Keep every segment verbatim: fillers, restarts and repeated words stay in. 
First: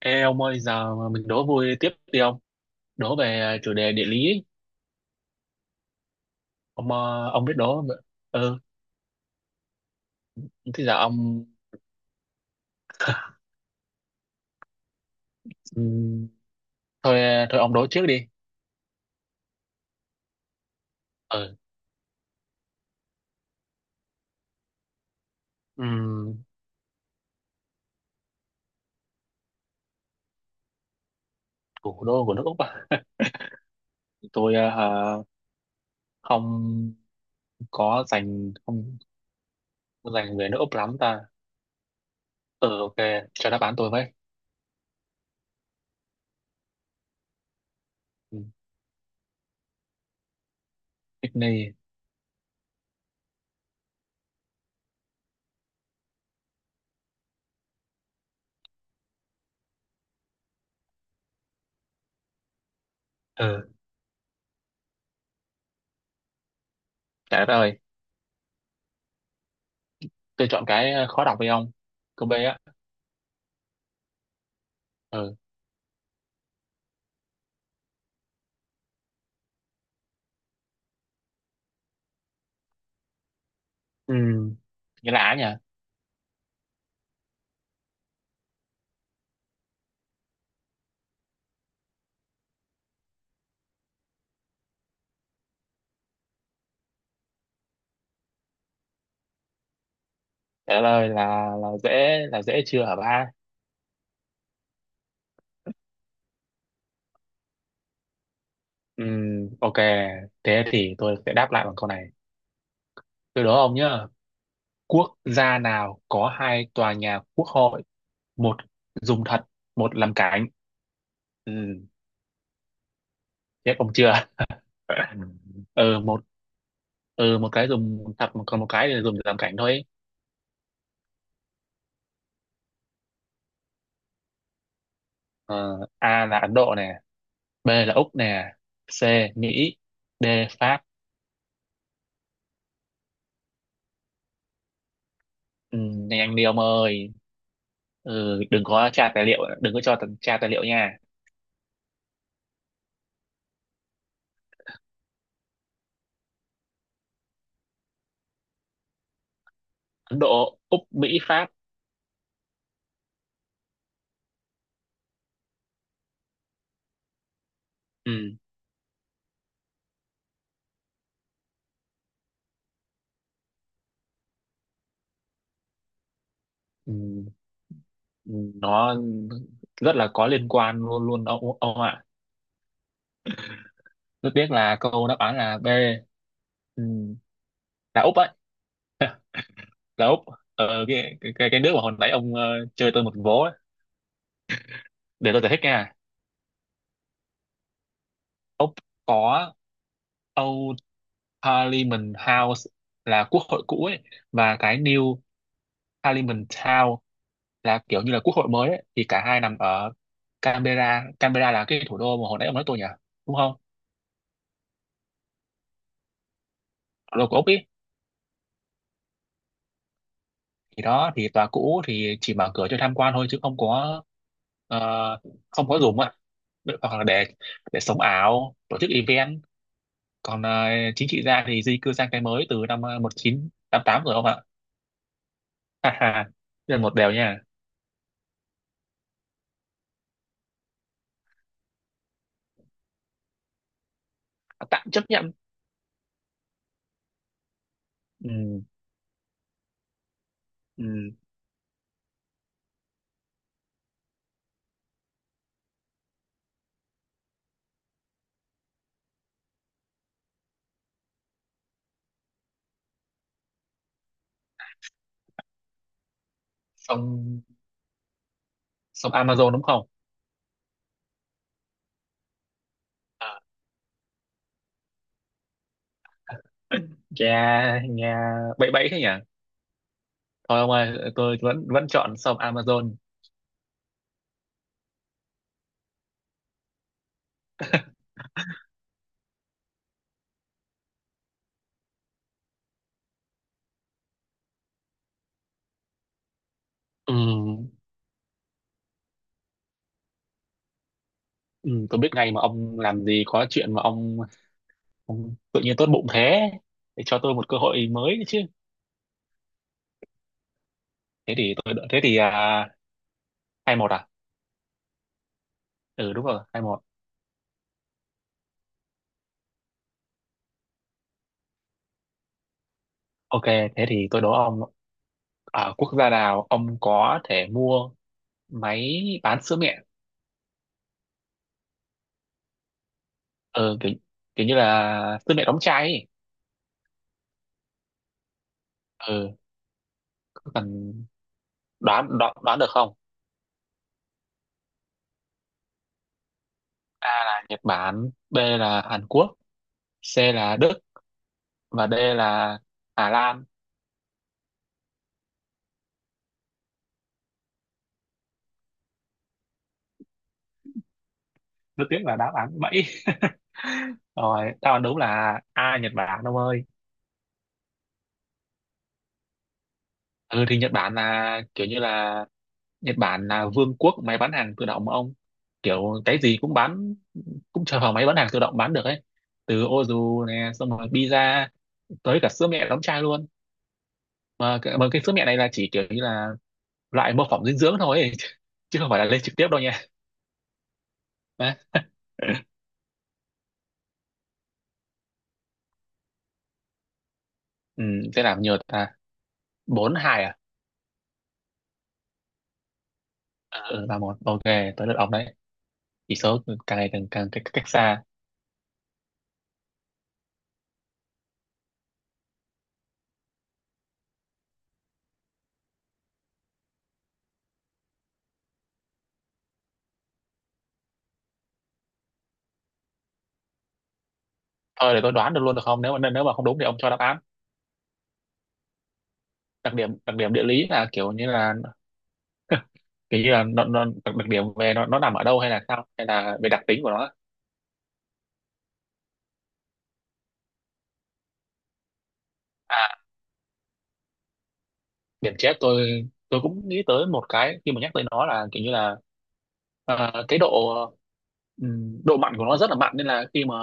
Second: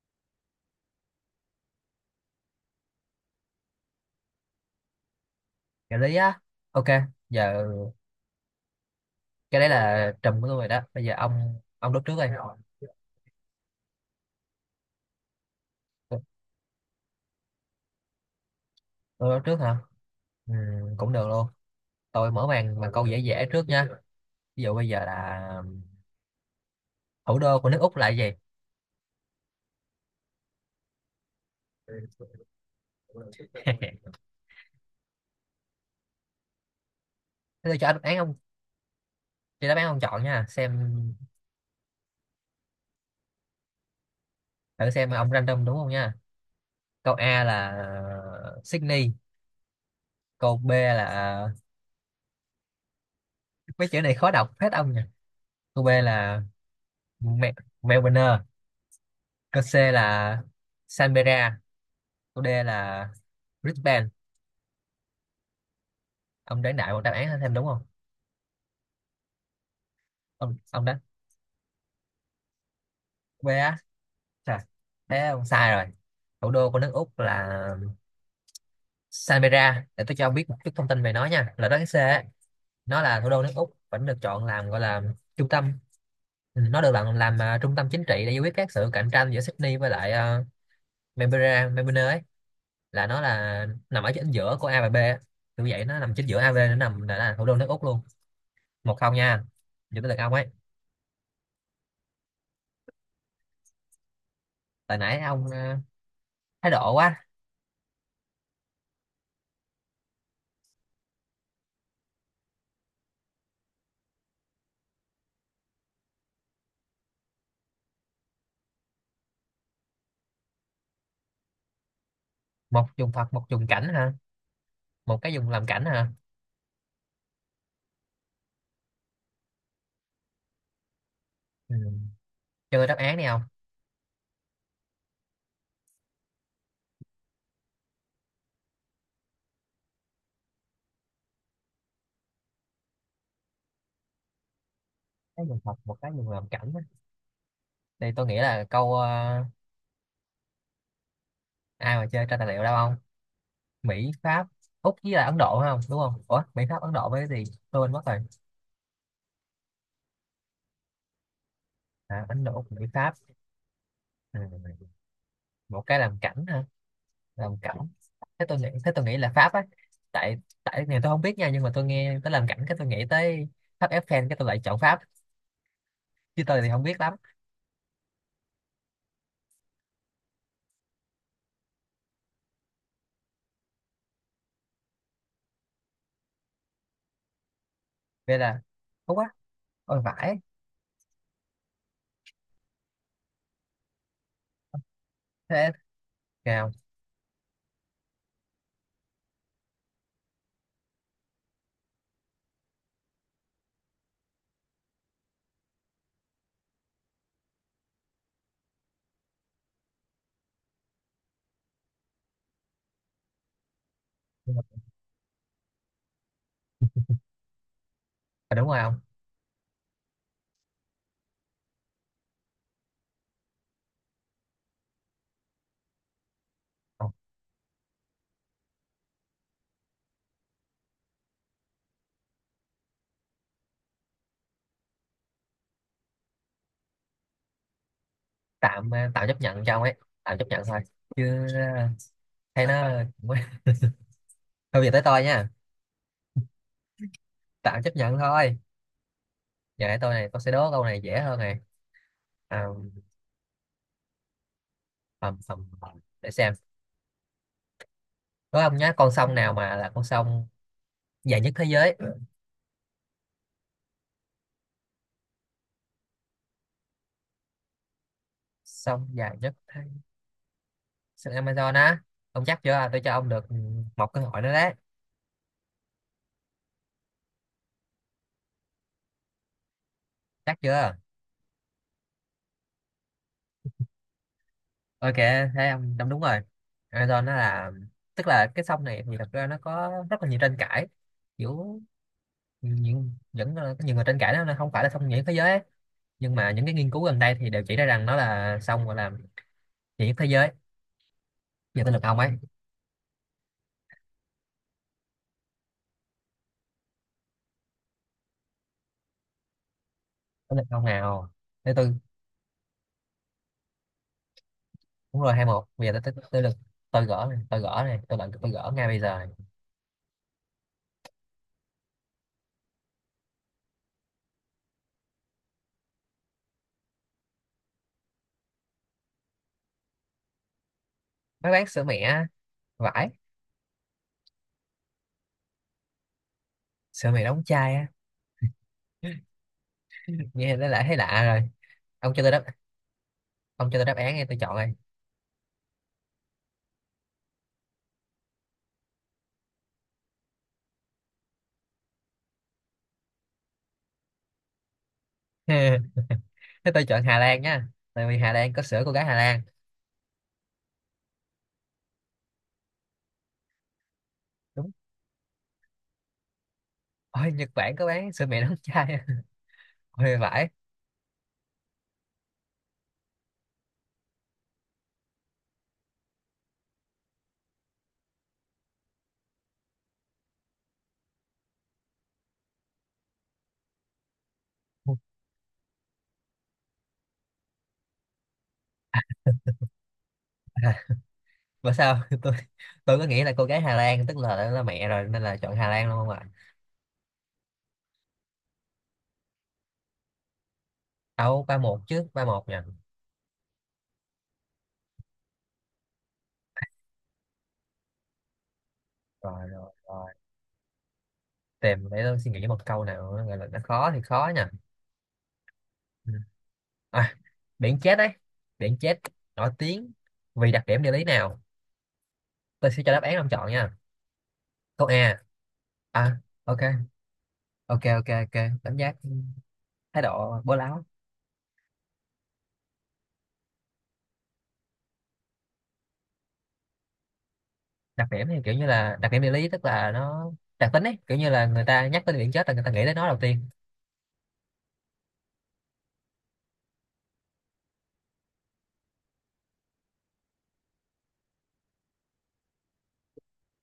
Ê ông ơi, giờ mà mình đố vui tiếp đi ông. Đố về chủ đề địa lý ấy. Trợ lý á. Ok, Ông ờ, ông biết giờ đố mà. Ừ, cái đấy là trùm của tôi rồi đó. thế giờ Bây giờ ông. ông ông đốt trước đây. tôi Ừm, thôi thôi ông đố trước đi. tôi đốt trước hả? Ừ, cũng được luôn. Ừ. Tôi mở màn bằng câu dễ dễ trước nha. Ví dụ bây giờ là Ừm, thủ đô của nước Úc là cái gì? Thủ đô của nước Úc à? Tôi ờ, hả, không Thế tôi cho đáp có án ông dành không cho đáp án ông có chọn dành nha, về nước Úc xem. lắm ta. Ừ, ok, cho đáp án tôi với. Thử xem ông random đúng không nha. Câu A là Ừ, Sydney. Câu B là, Sydney. mấy chữ này khó đọc hết ông nha, câu B là Mel- Melbourne. Câu C là Canberra. Câu D là Ừ, Brisbane. Ông đoán đại một đáp án trời thêm đất đúng ơi, không? tôi ông chọn ông cái đoán. ờ, khó đọc đi ông. Câu B á. B á. Trời, thế Ừ. ông sai rồi. Thủ đô của nước Úc là Canberra. Để tôi cho ông biết một chút thông tin về nó nha, là đó cái C á. Nó là thủ đô nước Úc, vẫn được chọn Ừm, làm gọi là Nghĩa là á nhỉ? trung tâm. Ừ, nó được làm làm à, trung tâm chính trị để giải quyết các sự cạnh tranh giữa Sydney với lại uh, Canberra Melbourne ấy. Là nó là nằm ở chính giữa của A và B á. Kiểu vậy, nó nằm chính giữa A và B, nó nằm là, là thủ đô nước Úc luôn. Một không nha. Giờ tới lượt ông ấy. Trời đất ơi là là dễ là dễ chưa hả ba? Tại nãy ông à, thái độ quá. Ừm, ok, thế thì tôi sẽ đáp lại bằng câu này. Từ đó ông nhá, quốc gia nào có hai tòa nhà quốc hội, một dùng thật, một làm cảnh. Ừm, Một dùng thật, một dùng Chết cảnh ông ha? chưa? Một cái dùng làm cảnh ừ, ha? một ừ, một cái dùng thật, còn một cái thì dùng để làm cảnh thôi. Ừ. Chơi đáp án đi không? Ờ, A là Ấn Độ nè, B là Úc nè, C Mỹ, D Pháp. Cái dùng thật, một Ừm, cái dùng Nhanh đi làm ông cảnh á. ơi. Thì tôi nghĩ Ừ, đừng là có câu, tra tài liệu, ờ, đừng có cho tra tài liệu nha. ai mà chơi tra tài liệu đâu không. Mỹ, Pháp, Úc với là Ấn Độ phải không, đúng không? Ủa, Mỹ, Pháp, Ấn Độ với cái gì tôi quên mất rồi. Ấn Độ, Úc, Mỹ, Pháp. À, Ấn Độ, Úc, Mỹ, Pháp. Ừ. Một cái làm cảnh ha? Làm cảnh. Ừm, Thế tôi nghĩ thế tôi nghĩ là Pháp á. Tại tại này tôi không biết nha, nhưng mà tôi nghe tới làm cảnh cái tôi nghĩ tới tháp Eiffel, cái tôi lại chọn Pháp. Chứ tôi thì không Ừ. biết lắm. Nó rất là có liên quan luôn luôn ông ông ạ. Tôi biết là câu đáp án là B, ừ, là Úc ấy, Vậy là. Úc á? Ôi là Úc vãi. ờ, cái, cái cái nước mà hồi nãy ông ờ, chơi tôi một vố ấy. Để tôi giải thích Thế nha. nào? Úc có Old Parliament House là quốc hội cũ ấy, và cái New Parliament Town là kiểu như là quốc hội mới ấy. Thì cả hai nằm ở Canberra. Canberra là cái thủ đô mà hồi nãy ông nói tôi nhỉ, đúng không? Nhưng. Thủ đô của Úc ý. À, đúng rồi ông. Thì đó thì tòa cũ thì chỉ mở cửa cho tham quan thôi, chứ không có ờ, không có dùng ạ, hoặc là Ông để để sống ảo tổ chức event. Còn ờ, chính trị gia thì di cư sang cái mới từ năm ờ, một chín tám tám rồi ông ạ. Ha ha. Đây là một điều nha. tạm ờ, tạm chấp nhận cho ông ấy. Tạm chấp nhận thôi. Chứ ờ, hay nó. Thôi Tạm giờ tới chấp tôi nhận. nha. Tạm chấp nhận thôi. Ừ, Giờ để tôi này, tôi sẽ đố câu này ừ. dễ hơn này. À, ầm, ầm, ầm. Để xem. Đố ông nhá, con sông nào mà là con sông dài nhất thế giới? sông Sông sông dài Amazon nhất đúng thế. không? Sông Amazon á? Ông chắc chưa? Tôi cho ông À, được một cơ hội nữa đấy. nghe nghe bậy bậy thế nhỉ. Chắc Thôi ông chưa? ơi, tôi vẫn vẫn chọn sông Amazon. Ok, thế ông đúng đúng rồi. Amazon nó là. Tức là cái sông này thì thật ra nó có rất là nhiều tranh cãi. Kiểu những những ờ, có nhiều người tranh cãi đó, nó là không phải là song nhiệt thế giới ấy. Nhưng mà những cái nghiên cứu Ừ, gần đây thì đều chỉ ra rằng nó là song gọi là nhiệt thế giới. ừ, Giờ tới tôi lượt biết ông ấy. ngay mà, ông làm gì có chuyện mà ông. Không, tự nhiên tốt bụng thế để cho tôi một cơ hội mới chứ. Tới lượt ông nào. Thế thì Thứ tôi đợi, tôi. thế thì à, hai một à? Đúng rồi hai một, bây giờ tới Ừ, tới đúng rồi, tới lượt. hai một. Tôi gỡ này, tôi gỡ này, tôi lận, tôi gỡ ngay bây giờ này. Ok, thế thì tôi đố ông, ở quốc gia nào ông có thể mua máy bán sữa mẹ. Mấy bán sữa mẹ, vải. Ừ, kiểu, kiểu như là sữa mẹ đóng chai ấy. Sữa mẹ đóng chai á? Ừ, cứ Nghe nó lại cần thấy lạ rồi. đoán, ông cho tôi đoán đáp đoán được không? ông cho tôi đáp án nghe, tôi chọn rồi. A là Nhật Bản, B là Hàn Quốc, C là Đức và D là Hà Lan. Thế tôi chọn Hà Lan nha, tại vì Hà Lan có sữa cô gái Hà Lan. Rất tiếc là đáp án bẫy. Rồi, Đúng. đáp án đúng là A, Nhật Bản ông ơi. Ôi Nhật Bản có bán sữa mẹ đóng chai? Ôi Ừ vải. thì Nhật Bản là kiểu như là Nhật Bản là vương quốc máy bán hàng tự động mà ông. Kiểu cái gì cũng bán, cũng chờ vào máy bán hàng tự động bán được ấy. Từ ô dù nè, xong rồi pizza, tới cả sữa mẹ đóng chai luôn. Mà, cái- mà cái sữa mẹ này là chỉ kiểu như là loại mô phỏng dinh dưỡng thôi ấy. Chứ không phải là lên trực tiếp đâu nha. À, Đấy. và sao tôi tôi có nghĩ là cô gái Hà Lan tức là là mẹ rồi nên là chọn Hà Lan luôn không ạ? Ừ, sẽ làm nhiều ta, bốn hai à? Đâu ba một chứ, ba một nha. Ờ, ừ, ba một, ok, tới lượt ông đấy. Chỉ số càng ngày càng càng cách, cách xa. Rồi, rồi, rồi. Tìm để tôi suy nghĩ một câu nào nó gọi là, nó khó thì khó nha. Ừ. À, biển chết đấy. Biển chết nổi tiếng vì đặc điểm địa lý nào? Tôi sẽ cho đáp án ông chọn nha. Câu Thôi để tôi A đoán được luôn được không, nếu mà à. nếu mà không đúng Ok, thì ông cho đáp án. ok, ok, ok. Cảm giác. đặc điểm Thái đặc điểm độ địa bố lý láo. là kiểu như là kiểu như là nó, nó đặc đặc điểm về nó nó nằm ở đâu, hay là sao, hay là về đặc tính của nó. Đặc điểm thì kiểu như là đặc điểm địa lý tức là nó. Đặc tính ấy, kiểu như là người ta nhắc tới biển chết là người ta nghĩ tới À, nó đầu tiên. điểm chết, tôi tôi cũng nghĩ tới một cái khi mà nhắc tới nó, là kiểu như là ờ, cái độ ừm, độ mặn của nó rất là mặn, nên là khi mà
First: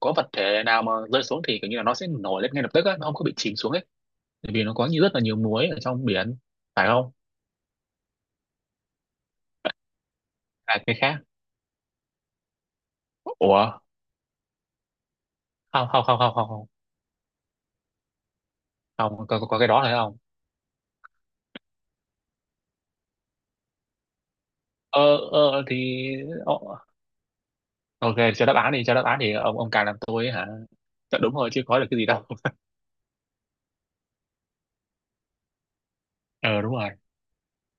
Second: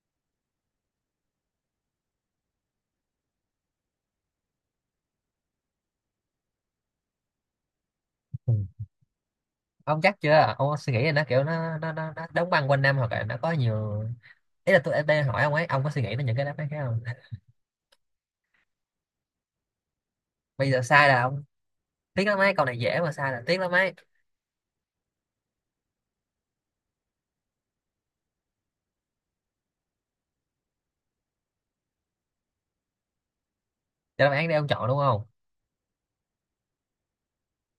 có vật thể nào mà rơi xuống thì kiểu như là nó sẽ nổi lên ngay lập tức á, nó không có bị chìm xuống ấy, bởi vì nó có như rất là nhiều muối ở trong biển, phải không? Ừ. Ông chắc chưa? Ông có À, suy cái nghĩ là khác. nó kiểu nó nó nó, nó đóng băng quanh năm, hoặc là nó có Ủa, nhiều. Ý là tôi em đang hỏi ông ấy, ông không có suy không nghĩ không đến không những cái không đáp không, án khác không? không có, có có cái đó phải không? Bây giờ sai là ông tiếc lắm ấy, câu này dễ mà sai là tiếc lắm ấy. ờ ờ thì ờ, ok, cho đáp án đi cho đáp án thì ông ông càng làm tôi ấy hả. Chắc đúng rồi chứ, có được cái gì đâu. Cho đáp án đi ông chọn đúng không? ờ Đúng rồi.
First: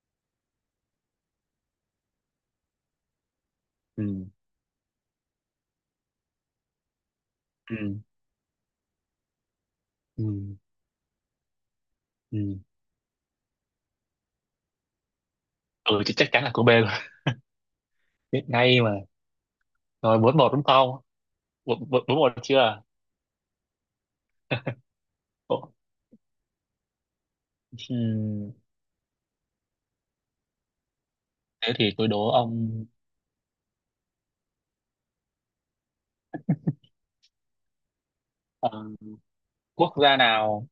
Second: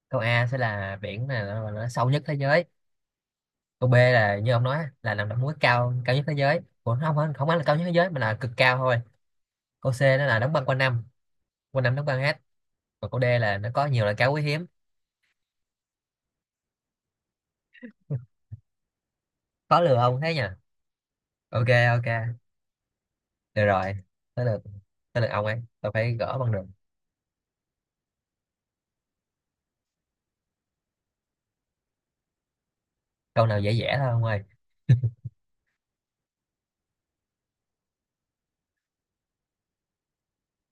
Câu A sẽ là biển này nó, nó sâu nhất thế giới. Câu B Ừ, là như ông nói là nằm đóng núi cao cao nhất thế giới. Ủa, không không không phải là cao nhất thế ừ, giới mà là cực cao thôi. Câu C nó ừ, là đóng băng quanh năm, quanh năm đóng băng hết. ừ, Còn câu D là nó có nhiều loại cá quý hiếm. ừ. Chứ chắc chắn là cô B rồi. Biết ngay mà. Khó lừa Rồi, ông thế bốn nhỉ? một đúng không? Ok. Bốn bốn- Ok, Bốn một chưa? được rồi. Tới lượt. Tới lượt ông ấy, Ồ, tôi phải gỡ bằng được. ừm, thế thì tôi đố ông Câu nào dễ dễ thôi ông ơi. ờ, quốc gia nào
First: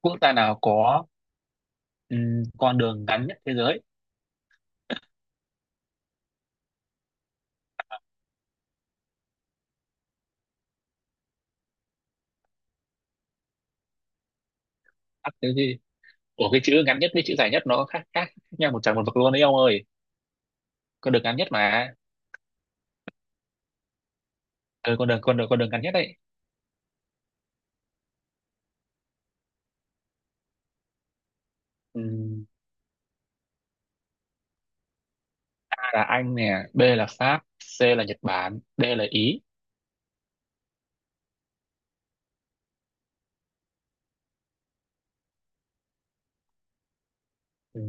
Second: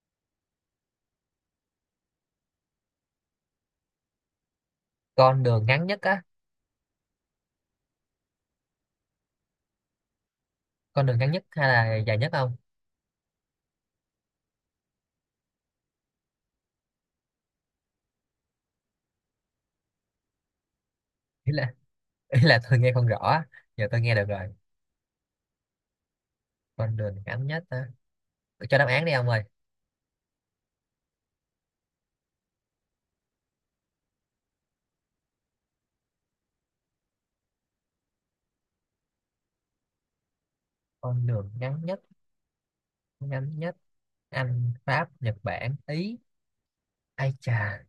quốc gia nào có ừm, con đường ngắn nhất thế giới. Con đường ngắn nhất á? Con đường ngắn nhất hay là dài nhất không? À, cái gì? Ủa, cái chữ ngắn nhất với chữ dài nhất nó khác khác, khác nhau một trời một vực luôn đấy ông ơi. Con đường ngắn nhất ý là mà. ý là tôi nghe không rõ á. Giờ tôi nghe được rồi. Ừ, con đường con đường con đường ngắn nhất. Con đường ngắn nhất á? Tôi cho đáp án đi ông ơi. Đấy. A là Anh nè, B là Pháp, C là Nhật Bản, D là Ý. Con đường ngắn nhất, ngắn nhất. Anh, Pháp, Nhật Bản, Ý. Ai Ừ. chà.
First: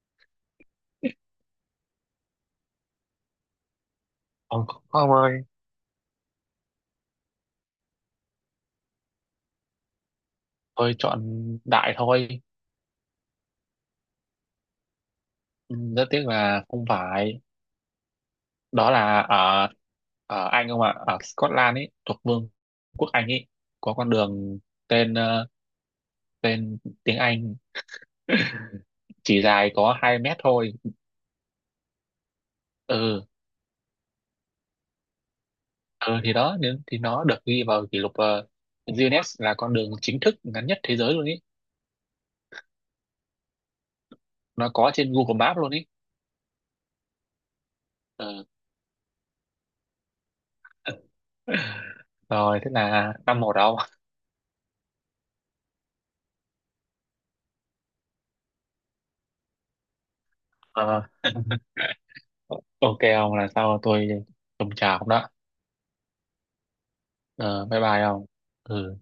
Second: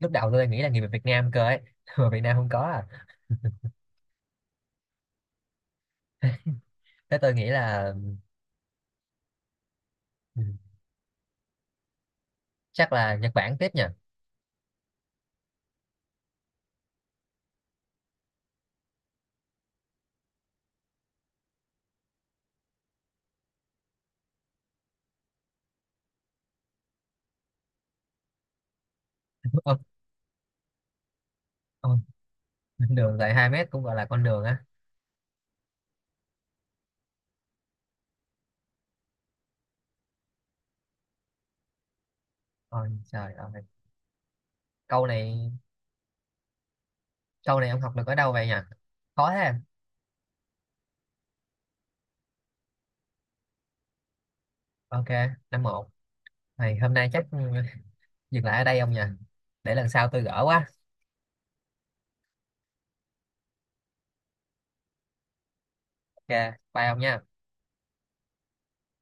Lúc đầu tôi nghĩ là người Việt Nam cơ ấy. Mà Việt Nam không có à? Ông Không ơi, Thế tôi nghĩ là, ừ, tôi chọn đại thôi. chắc là Nhật Bản tiếp nhỉ? Ừ, rất tiếc là không phải. Đó là ở ở Anh không ạ, ở Scotland ấy thuộc Vương quốc Anh ấy, có con đường tên ờ, tên tiếng Anh chỉ dài ông có hai mét thôi. ông đường Ừ, dài hai mét cũng gọi là con đường á? ừ thì đó, nên thì nó được ghi vào kỷ lục ờ, Guinness, là con đường chính thức ngắn nhất thế giới luôn ý. Ôi trời ơi. Nó có Câu trên Google này, Maps luôn ý. câu này ông học được ở đâu vậy nhỉ? Khó thế. Rồi, thế là năm một đâu. Ok, năm một. Này, hôm nay chắc dừng lại ở đây ông nhỉ? Để lần sau tôi gỡ quá. Ờ, ok ông là sao, tôi trồng trà không đó. Ok, bye ông nha. Ờ, bye bye ông. Ừ.